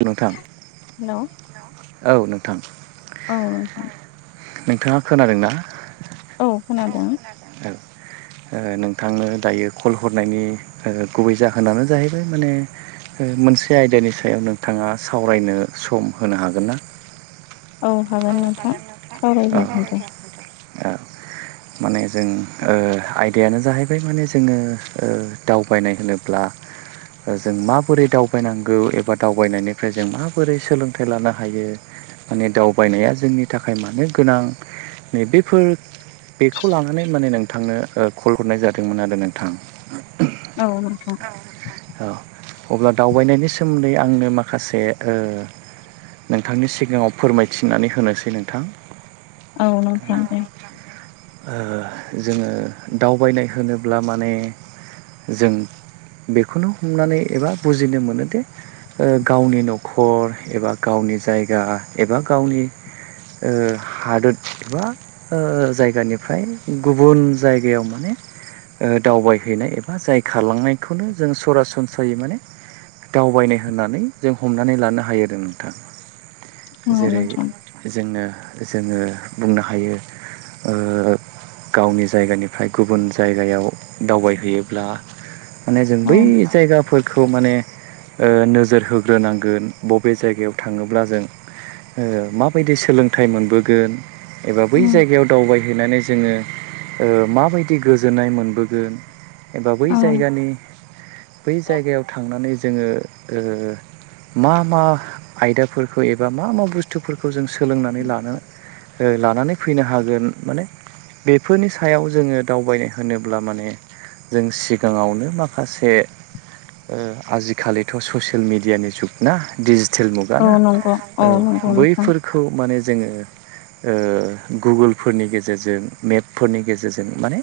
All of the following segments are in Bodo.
औ नोंथां हेलौ औ नोंथां। औ [unintelligible] नोंथाङा खोनादोंना औ खोनादों। ओ नोंथांनो दायो कल हरनायनि गुबै जाहोनानो जाहैबाय माने मोनसे आयदानि सायाव नोंथाङा सावरायनो सम होनो हागोन ना? औ हागोन नोंथां सावराय ओ जागोन दे। ओ माने जों ओ हाइद आदायानो जाहैबाय माने जोङो ओ दावबायनाय होनोब्ला ओ जों माबोरै दावबायनांगौ एबा दावबायनायनिफ्राय जों माबोरै सोलों थाय लानो हायो माने दावबायनाया जोंनि थाखाय मानो गोनां। नै बेफोर बेखौ लानानै माने नोंथांनो कल हरनाय जादोंमोन आरो नोंथां। औ नोंथां औ अब्ला दावबायनायनि सोमोन्दै आंनो माखासे ओ नोंथांनि सिगाङाव फोरमायथिनानै होनोसै नोंथां। औ नोंथां दे। जोङो दावबायनाय होनोब्ला माने जों बेखौनो हमनानै एबा बुजिनो मोनोदि ओ गावनि न'खर एबा गाव नि जायगा एबा गावनि ओ हादोर एबा ओ जायगा जायगानिफ्राय गुबुन जायगायाव माने दावबायहैनाय एबा जाय खारलांनायखौनो जों सरासनस्रायै माने दावबायनाय होननानै जों हमनानै लानो हायो आरो नोंथां। औ जेरै नोंथां जोनो जोङो बुंनो हायो ओ गावनि जायगानिफ्राय गुबुन जायगायाव दावबायहैयोब्ला माने जों औ बै जायगाफोर खौ माने ओ नोजोर होग्रोनांगोन बबे जायगायाव थाङोब्ला जों ओ माबायदि सोलोंथाइ मोनबोगोन। एबा बै जायगायाव दावबायहैनानै जोङो ओ माबायदि गोजोननाय मोन बोगोन एबा बै औ जायगानि बै जायगायाव थांनानै जोङो ओ मा मा आयदाफोरखौ एबा मा मा बुस्थुफोर खौ जों सोलोंनानै लानो ओ लानानै फैनो हागोन माने बेफोरनि सायाव जोङो दावबायनाय होनोब्ला माने जों सिगाङावनो माखासे ओ आजिखालिथ' ससियेल मिेडियानि जुग ना डजि तेल मुगा औ ना नंगौ औ नंगौ नोंथां बैफोरखौ माने जोङो ओ गुगोल फोरनि गेजेरजों मेपफोरनि गेजेरजों माने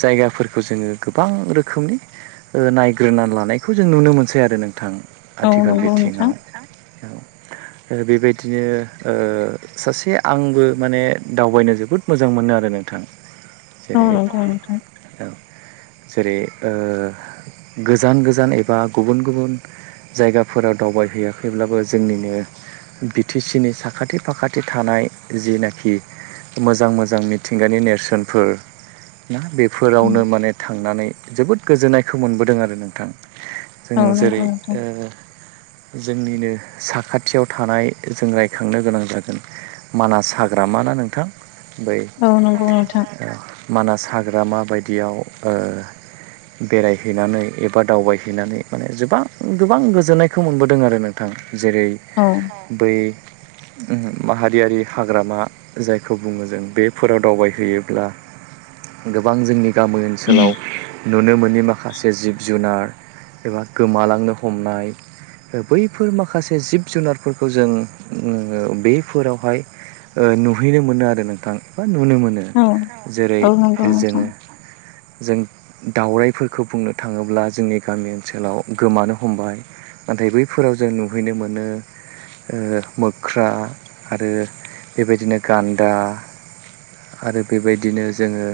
जायगाफोरखौ जोङो गोबां रोखोमनि ओ नायग्रोनानै लानायखौ जों नुनो मोनसै आरो नोंथां। औ आथिखाल नंगौ नोंथां बिथिङाव बेबायदिनो ओ सासे आंबो माने दावबायनो जोब जोबोद मोजां मोनो आरो नोंथां औ जेरै नंगौ नोंथां जेरै ओ गोजान गोजान एबा गुबुन गुबुन जायगाफोराव दावबायहैयाखैब्लाबो जोंनिनो बि टि सि नि साखाथि फाखाथि थानाय जिनाखि मोजां मोजां मिथिंगानि नेरसोनफोर ना बेफोरावनो माने थांनानै जोबोद गोजोननायखौ मोनबोदों आरो नोंथां औ जों जेरै नंगौ नोंथां जोंनिनो साखाथि खाथियाव थानाय जों रायखांनो गोनां जागोन मानास हाग्राम ना नोंथां बै औ नंगौ नोंथां मानास हाग्र माबायदियाव बेरायहैनानै एबा दावबायहैनानै माने गोबां गोबां गोजोननायखौ मोनबोदों आरो नोंथां जेरै औ बै माहारियारि हाग्रामा जाय खौ बुङो जों बेफोराव दावबायहैयोब्ला गोबां जोंनि गामि ओनसोलाव नुनो मोनोनि माखासे जिब जुनार एबा गोमालांनो हमनाय बैफोर माखासे जिब जुनारफोरखौ जों बेफोरावहाय नुहैनो मोनो आरो नोंथां नुनो मोनो औ जेरै औ नंगौ नोंथां जोङो जों दाावरायाइफोरखौ बुंनो थाङोब्ला जोंनि गामि ओनसोलाव गोमानो हमबाय नाथाय बैफोराव जों नुहैनो मोनो मोख्रा आरो बेबायदिनो गान्दा आरो बेबायदिनो जोङो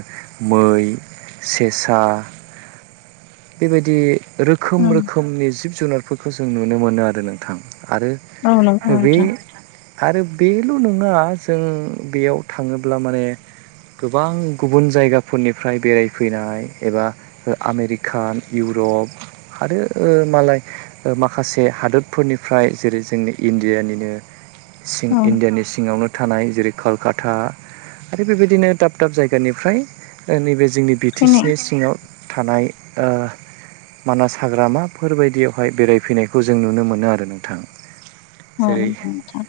मै सेसा बेबायदि रोखोम औ रोखोमनि जिब जुनारफोरखौ जों नुनो मोनो आरो नोंथां आरो औ नंगौ बे नोंथां आरो बेल' नङा जों बेयाव थाङोब्ला माने गोबां गुबुन जायगाफोरनिफ्राय बेरायफैनाय एबा आमेरिकान इउरप जग आरो मालाय माखासे हादोरफोरनिफ्राय जेरै जोंनि इण्डियानिनो सिं औ इण्डियानि सिङावनो थानाय जेरै कलकाता आरो बेबायदिनो दाब दाब जायगानिफ्राय नैबे जोंनि बिटि सि फैनाय नि सिङाव थानाय मानास हाग्रामाफोरबायायदियावहाय बेरायफैनायखौ जों नुनो मोनो आरो नोंथां औ जेरै नंगौ नोंथां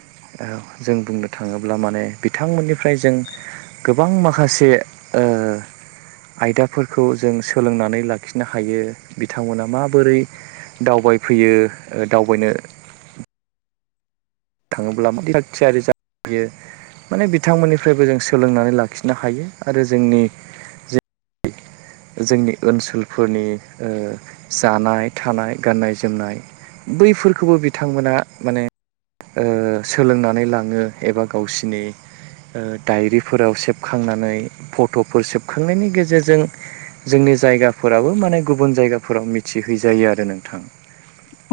जों बुंनो थाङोब्ला माने बिथांमोननिफ्राय जों गोबां माखासे आयदाफोरखौ जों सोलोंनानै लाखिनो हायो बिथांमोना माबोरै दावबायफैयो दावबायनो थाङोब्ला म थाग थियारि जायो माने बिथांमोननिफ्रायबो जों सोलोंनानै लाखिनो हायो आरो जोंनि जे जोंनि ओनसोलफोरनि जानाय थानाय गाननाय जोमनाय बैफोरखौबो बिथांमोना माने सोलोंनानै लाङो एबा गावसिनि डायरिफोराव सेबखांनानै फट'फोर सेबखांनायनि गेजेरजों जोंनि जायगाफोराबो माने गुबुन जायगाफोराव मिथिहैजायो आरो नोंथां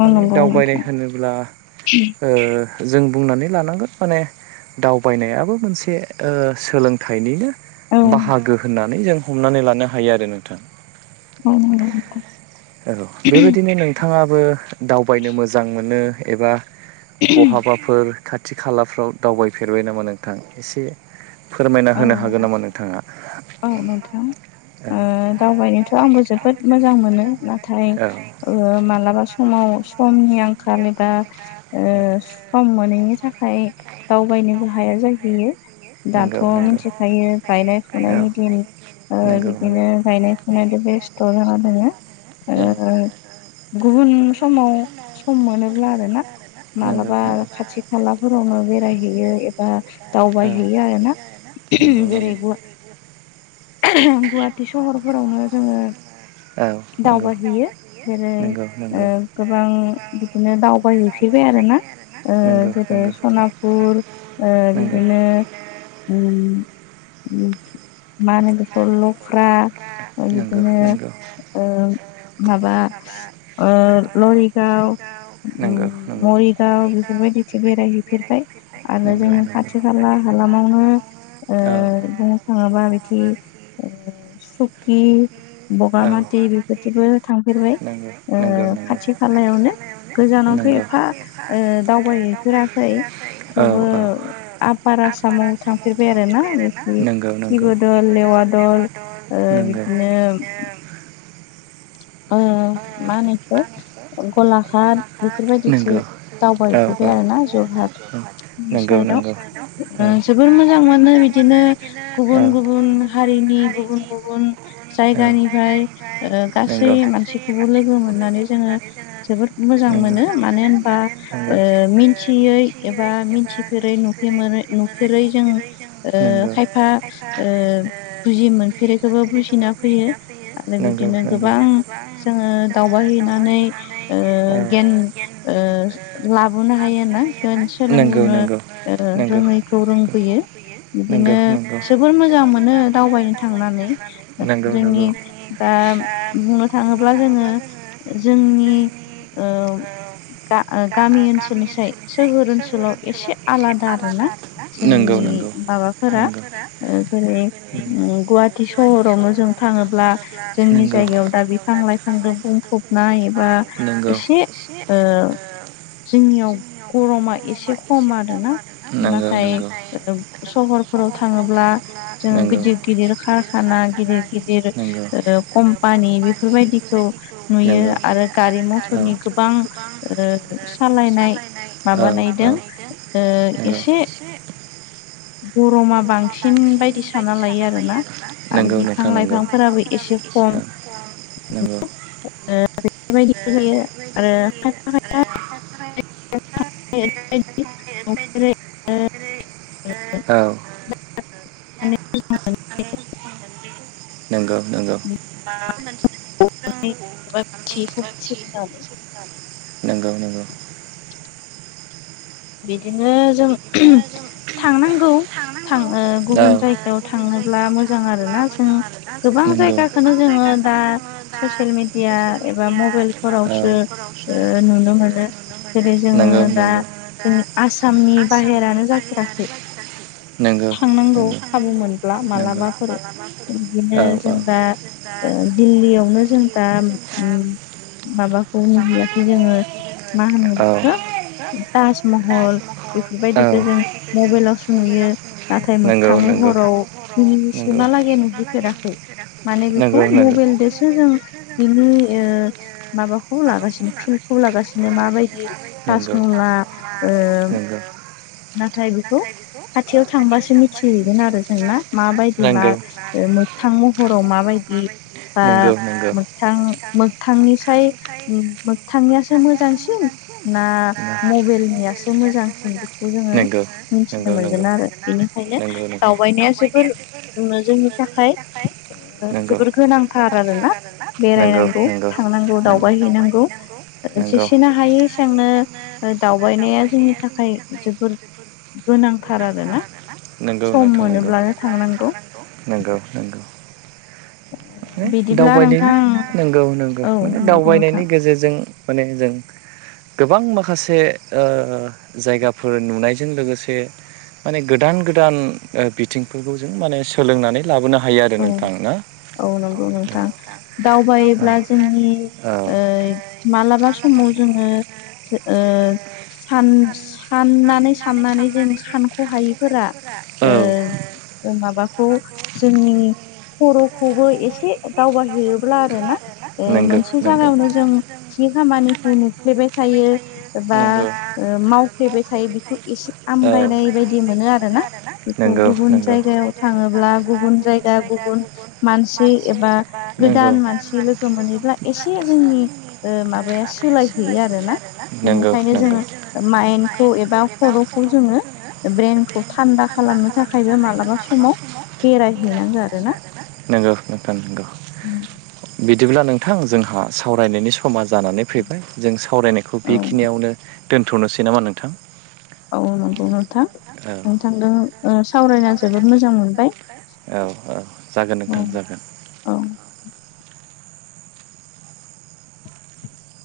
औ माने नंगौ दावबायनाय नोंथां होनोब्ला ओ जों बुंनानै लानांगोन माने दावबायनायाबो मोनसे सोलोंथाइनिनो औ बाहागो होननानै जों हमनानै लानो हायो आरो नोंथां औ नंगौ नोंथां औ बेबायदिनो नोंथाङा बो दावबायनो मोजां मोनो एबा बहाबाफोर खाथि खालाफ्राव दावबायफेरबाय नामा नोंथां एसे फोरमायना औ होनो हागोन नामा नोंथां औ नोंथां औ ओ दावबायनोथ' आंबो जोबोद मोजां मोनो नाथाय औ मालाबा समाव समनि आंखाल आंखाल एबा ओ सम मोनैनि थाखाय दावबायनोबो हाया जाहैयो। दाथ' नंगौ नंगौ मिथिखायो गायनाय फुनायनि औ दिन। ओ नंगौ नंगौ बिदिनो गायनाय फुनायजों बेस्थ' जाना दोङो। औ ओ गुबुन समाव सम मोनोब्ला आरो ना। नंगौ मालाबा खाथि खालाफोरावनो बेरायहैयो एबा दावबायहैयो आरो ना। जेरै गुवा गुवाहाटि सहरफोरावनो जोंङो दावबायहैयो जेरै नंगौ औ गोबां बिदिनो दावबायहै आरो ना ओ नंगौ नंगौ जेरै औ सनापुर बिदिनो ओम ओम मा होनो बेफोरनो लख्रा नंगौ बिदिनो नंगौ नंगौ ओ माबा ओ लरिगाव नंगौ नंगौ मरिगाव बेफोरबायदिथि बेरायहैफेर ओमफ्राय आरो नंगौ जोंनि नंगौ खाथि खाला हालामावनो औ ओ बुंनो थाङोबा बिदि ओ [inaudible] सुकि बगामाथि बेफोरदिबो थांफेरबाय नंगौ ओ नंगौ नंगौ खाथि खालायावनो। गोजानावथ' नंगौ एफा ओ दावबायहैफेराखै औ थेवबो आपार आसाम थांफेरबाय आरोना बिदि सिब'दल लेवा दल नोंगो बिदिनो ओ मा होनो बेखो गलाघाट बेफोरबायदिथि नंगौ औ दावबायफेर औ आरोना जरहाट औ नंगौ साइताव नंगौ ओ औ जोबोर मोजां मोनो बिदिनो औ गुबुन गुबुन हारिनि गुबुन गुबुन औ जायगानिफ्राय ओ गासै नंगौ मानसिखौबो लोगो मोननानै जोंङो जोबोद मोजां मोनो मानो होनबा ओ मिन्थियै एबा मिथिफेरै नुफेरै नुफेरै जों ओ नंगौ नंगौ खायफा ओ बुजि मोनफेरैखौबो बुजिना फैयो आरो नंगौ बिदिनो नंगौ नंगौ गोबां जोंङो दावबाय हैैनानै ओ औ गियान ओ लाबोनो हायोआरोना नंगौ सोलोंबोनो नंगौ रोङैखौ रोंबोयो। बिदिनो नंगौ नंगौ जोबोर मोजां मोनो दावबायनो थांनानै नंगौ जोंनि दा बुंनो थाङोब्ला जोंङो जोंनि गामि ओनसोलनि साय सोहोर ओनसोलाव एसे आलादा आरोना नंगौ नंगौ जोंनि माबाफोरा ना ओ जेरै गुवाहाटि सहरावनो जों थाङोब्ला नंगौ जोंनि नंगौ जायगायाव दा बिफां लाइफांजों बुंफबनाय बा एसे ओ जोंनियाव गरमा एसे खम आरोना नाथाय सहरफोराव सबारफोराव थाङोब्ला जों गिदिर-गिदिर खारखाना गिदिर-गिदिर ओ कम पानि बेफोरबायदिखौ नुयो आरो गारि मथरनि गोबां ओ सालायनाय माबानायदों ओ एसे गरमा बांसिन बायदिस साना लायो आरोना आरो बिफां लाइफांफोराबो एसे खम। नंगौ बेबायदि [unintelligible] खायफा [unintelligible] [unintelligible] नंगौ-नंगौ एबा मिथियैखौ मिथिबोनानै [unintelligible] नंगौ-नंगौ बिदिनो जों बिदिनो जों थांनांगौ थां थांनांगौ ओ गुबुन ओ जायगायाव गुबुन थांनोब्ला जायगायाव मोजां थांङोब्ला आरोना जों मोजां आरोना गोबां जों जायगाखौनो गोबां जोङो दा जायगाखौनो जोङो दा ससियेल मिडिया ससियेल एबा मिडिया एबा मबाइलफोरावसो ओ मबेलफोरावसो नुनो मोनो नुनो जेरै ओ जोङो दा नुनोमोनो दा जोंनि आसामनि जों बाहेरानो आसामनि जाफेराखै बेहेरानो नगौ थांनांगौ खाबु मालाबाफोर मोनब्ला औ-औ मालाबाफोर जों बिदिनो जों दा ओ दिल्लीयावनो जों दा माबाखौ नुहैयाखै जोङो मा होनो बिखो ताजमहल बेफोरबायदिखौ जों मबाइलावसो नुयो नाथाय नुयो मोगथा मोगथां महराव एसे मालागै नुहैफेराखै माने बेखौ मबाइलदोसो जों बिनि ओ माबाखौ लागासिनो फिल खौ लागासिनो माबायदि थासमहला [unintelligible] नाथाय बेखौ खाथियाव ओ थांबासो मिथिहैगोन आरो जोंना माबायदि मा ओ मोथां महराव माबायदि दि बा नोंगौ नोंगौ मोबथां-मोबथांनिसाय-मोगथांनियासो मो जां सिन ना मबाइल नियासो मोजांसिन बेखौ जोङो मिथिनो नोंगौ नोंगौ मोनगोन आरो बेनिखायनो नोंगौ नोंगौ दावबायनाया जोबोर जोंनि थाखाय ओ नोंगौ जोबोर गोनांथार आरोना बेरायनांगौ थांनांगौ दावबाय हैैनांगौ नोंगौ जेसेनो हायो एसांनो दावबायनाया जोंनि थाखाय जोबोर गोनांथार आरोना नोंगौ सम नोंथां नोंगौ सम मोनोब्लानो मोनोब्ला थांनांगौ बिदिब्ला दावबायनो‌ नोंथां थांनांगौ नंगौ-नंगौ माने दावबायनायनि नंगौ-नंगौ औ माने नंगौ नोंथां दावबायनायनि गेजेरजों माने जों गोबां माखासे ओ जायगाफोर नुनायजों लोगोसे माने गोदान-गोदान ओ बिथिंफोरखौ जों माने सोलोंनानै लाबोनो हायो आरो औ नोंथां ना। औ नंगौ नोंथां दावबायोब्ला जोंनि ओ मालाबा सम समाव जोङो सो ओ सान साननानै-साननानै जों सानख'हायैफोरा ओ एबा ओ माबाखौ जोंनि खर'खौबो एसे दावबाय हैैयोब्ला आरो ना आं मोनो आरोना मोनसे जागायावनो जों खामनिखौ नुलेबाय थायो बा ओ मावफ्लेबाय थायो बेखौ एसे आमगायनाय बायदि मोनो आरोना बेखौ गुबुन जायगायाव जगायाव थाङोब्ला थाङो गुबुन जायगा गुबुन मानसि एबा मोजां मानसि गोदान मानसि लोगो मोनैब्ला एसे जोंनि ओ माबाया सोलायहैयो आरोना नोंगौ बेनिखायनो नोंगौ जोङो माइन्खौ एबा खर'खौ जोङो ब्रेनखौ थान्दा खालामनो थाखायबो मालाबा समाव बेरायहैनांगो आरोना नंगौ नोंथां नंगौ बि बिदिब्ला नोंथां जोंहा सावरायनायनि समा जानानै फैबाय जों सावरायनायखौ औ बेखिनियावनो दोन्थ'नोसै नामा नोंथां औ नंगौ नोंथां औ नोंथांजों सावरायना जोबोद मोजां मोनबाय। औ औ जागोन नोंथां जागोन। औ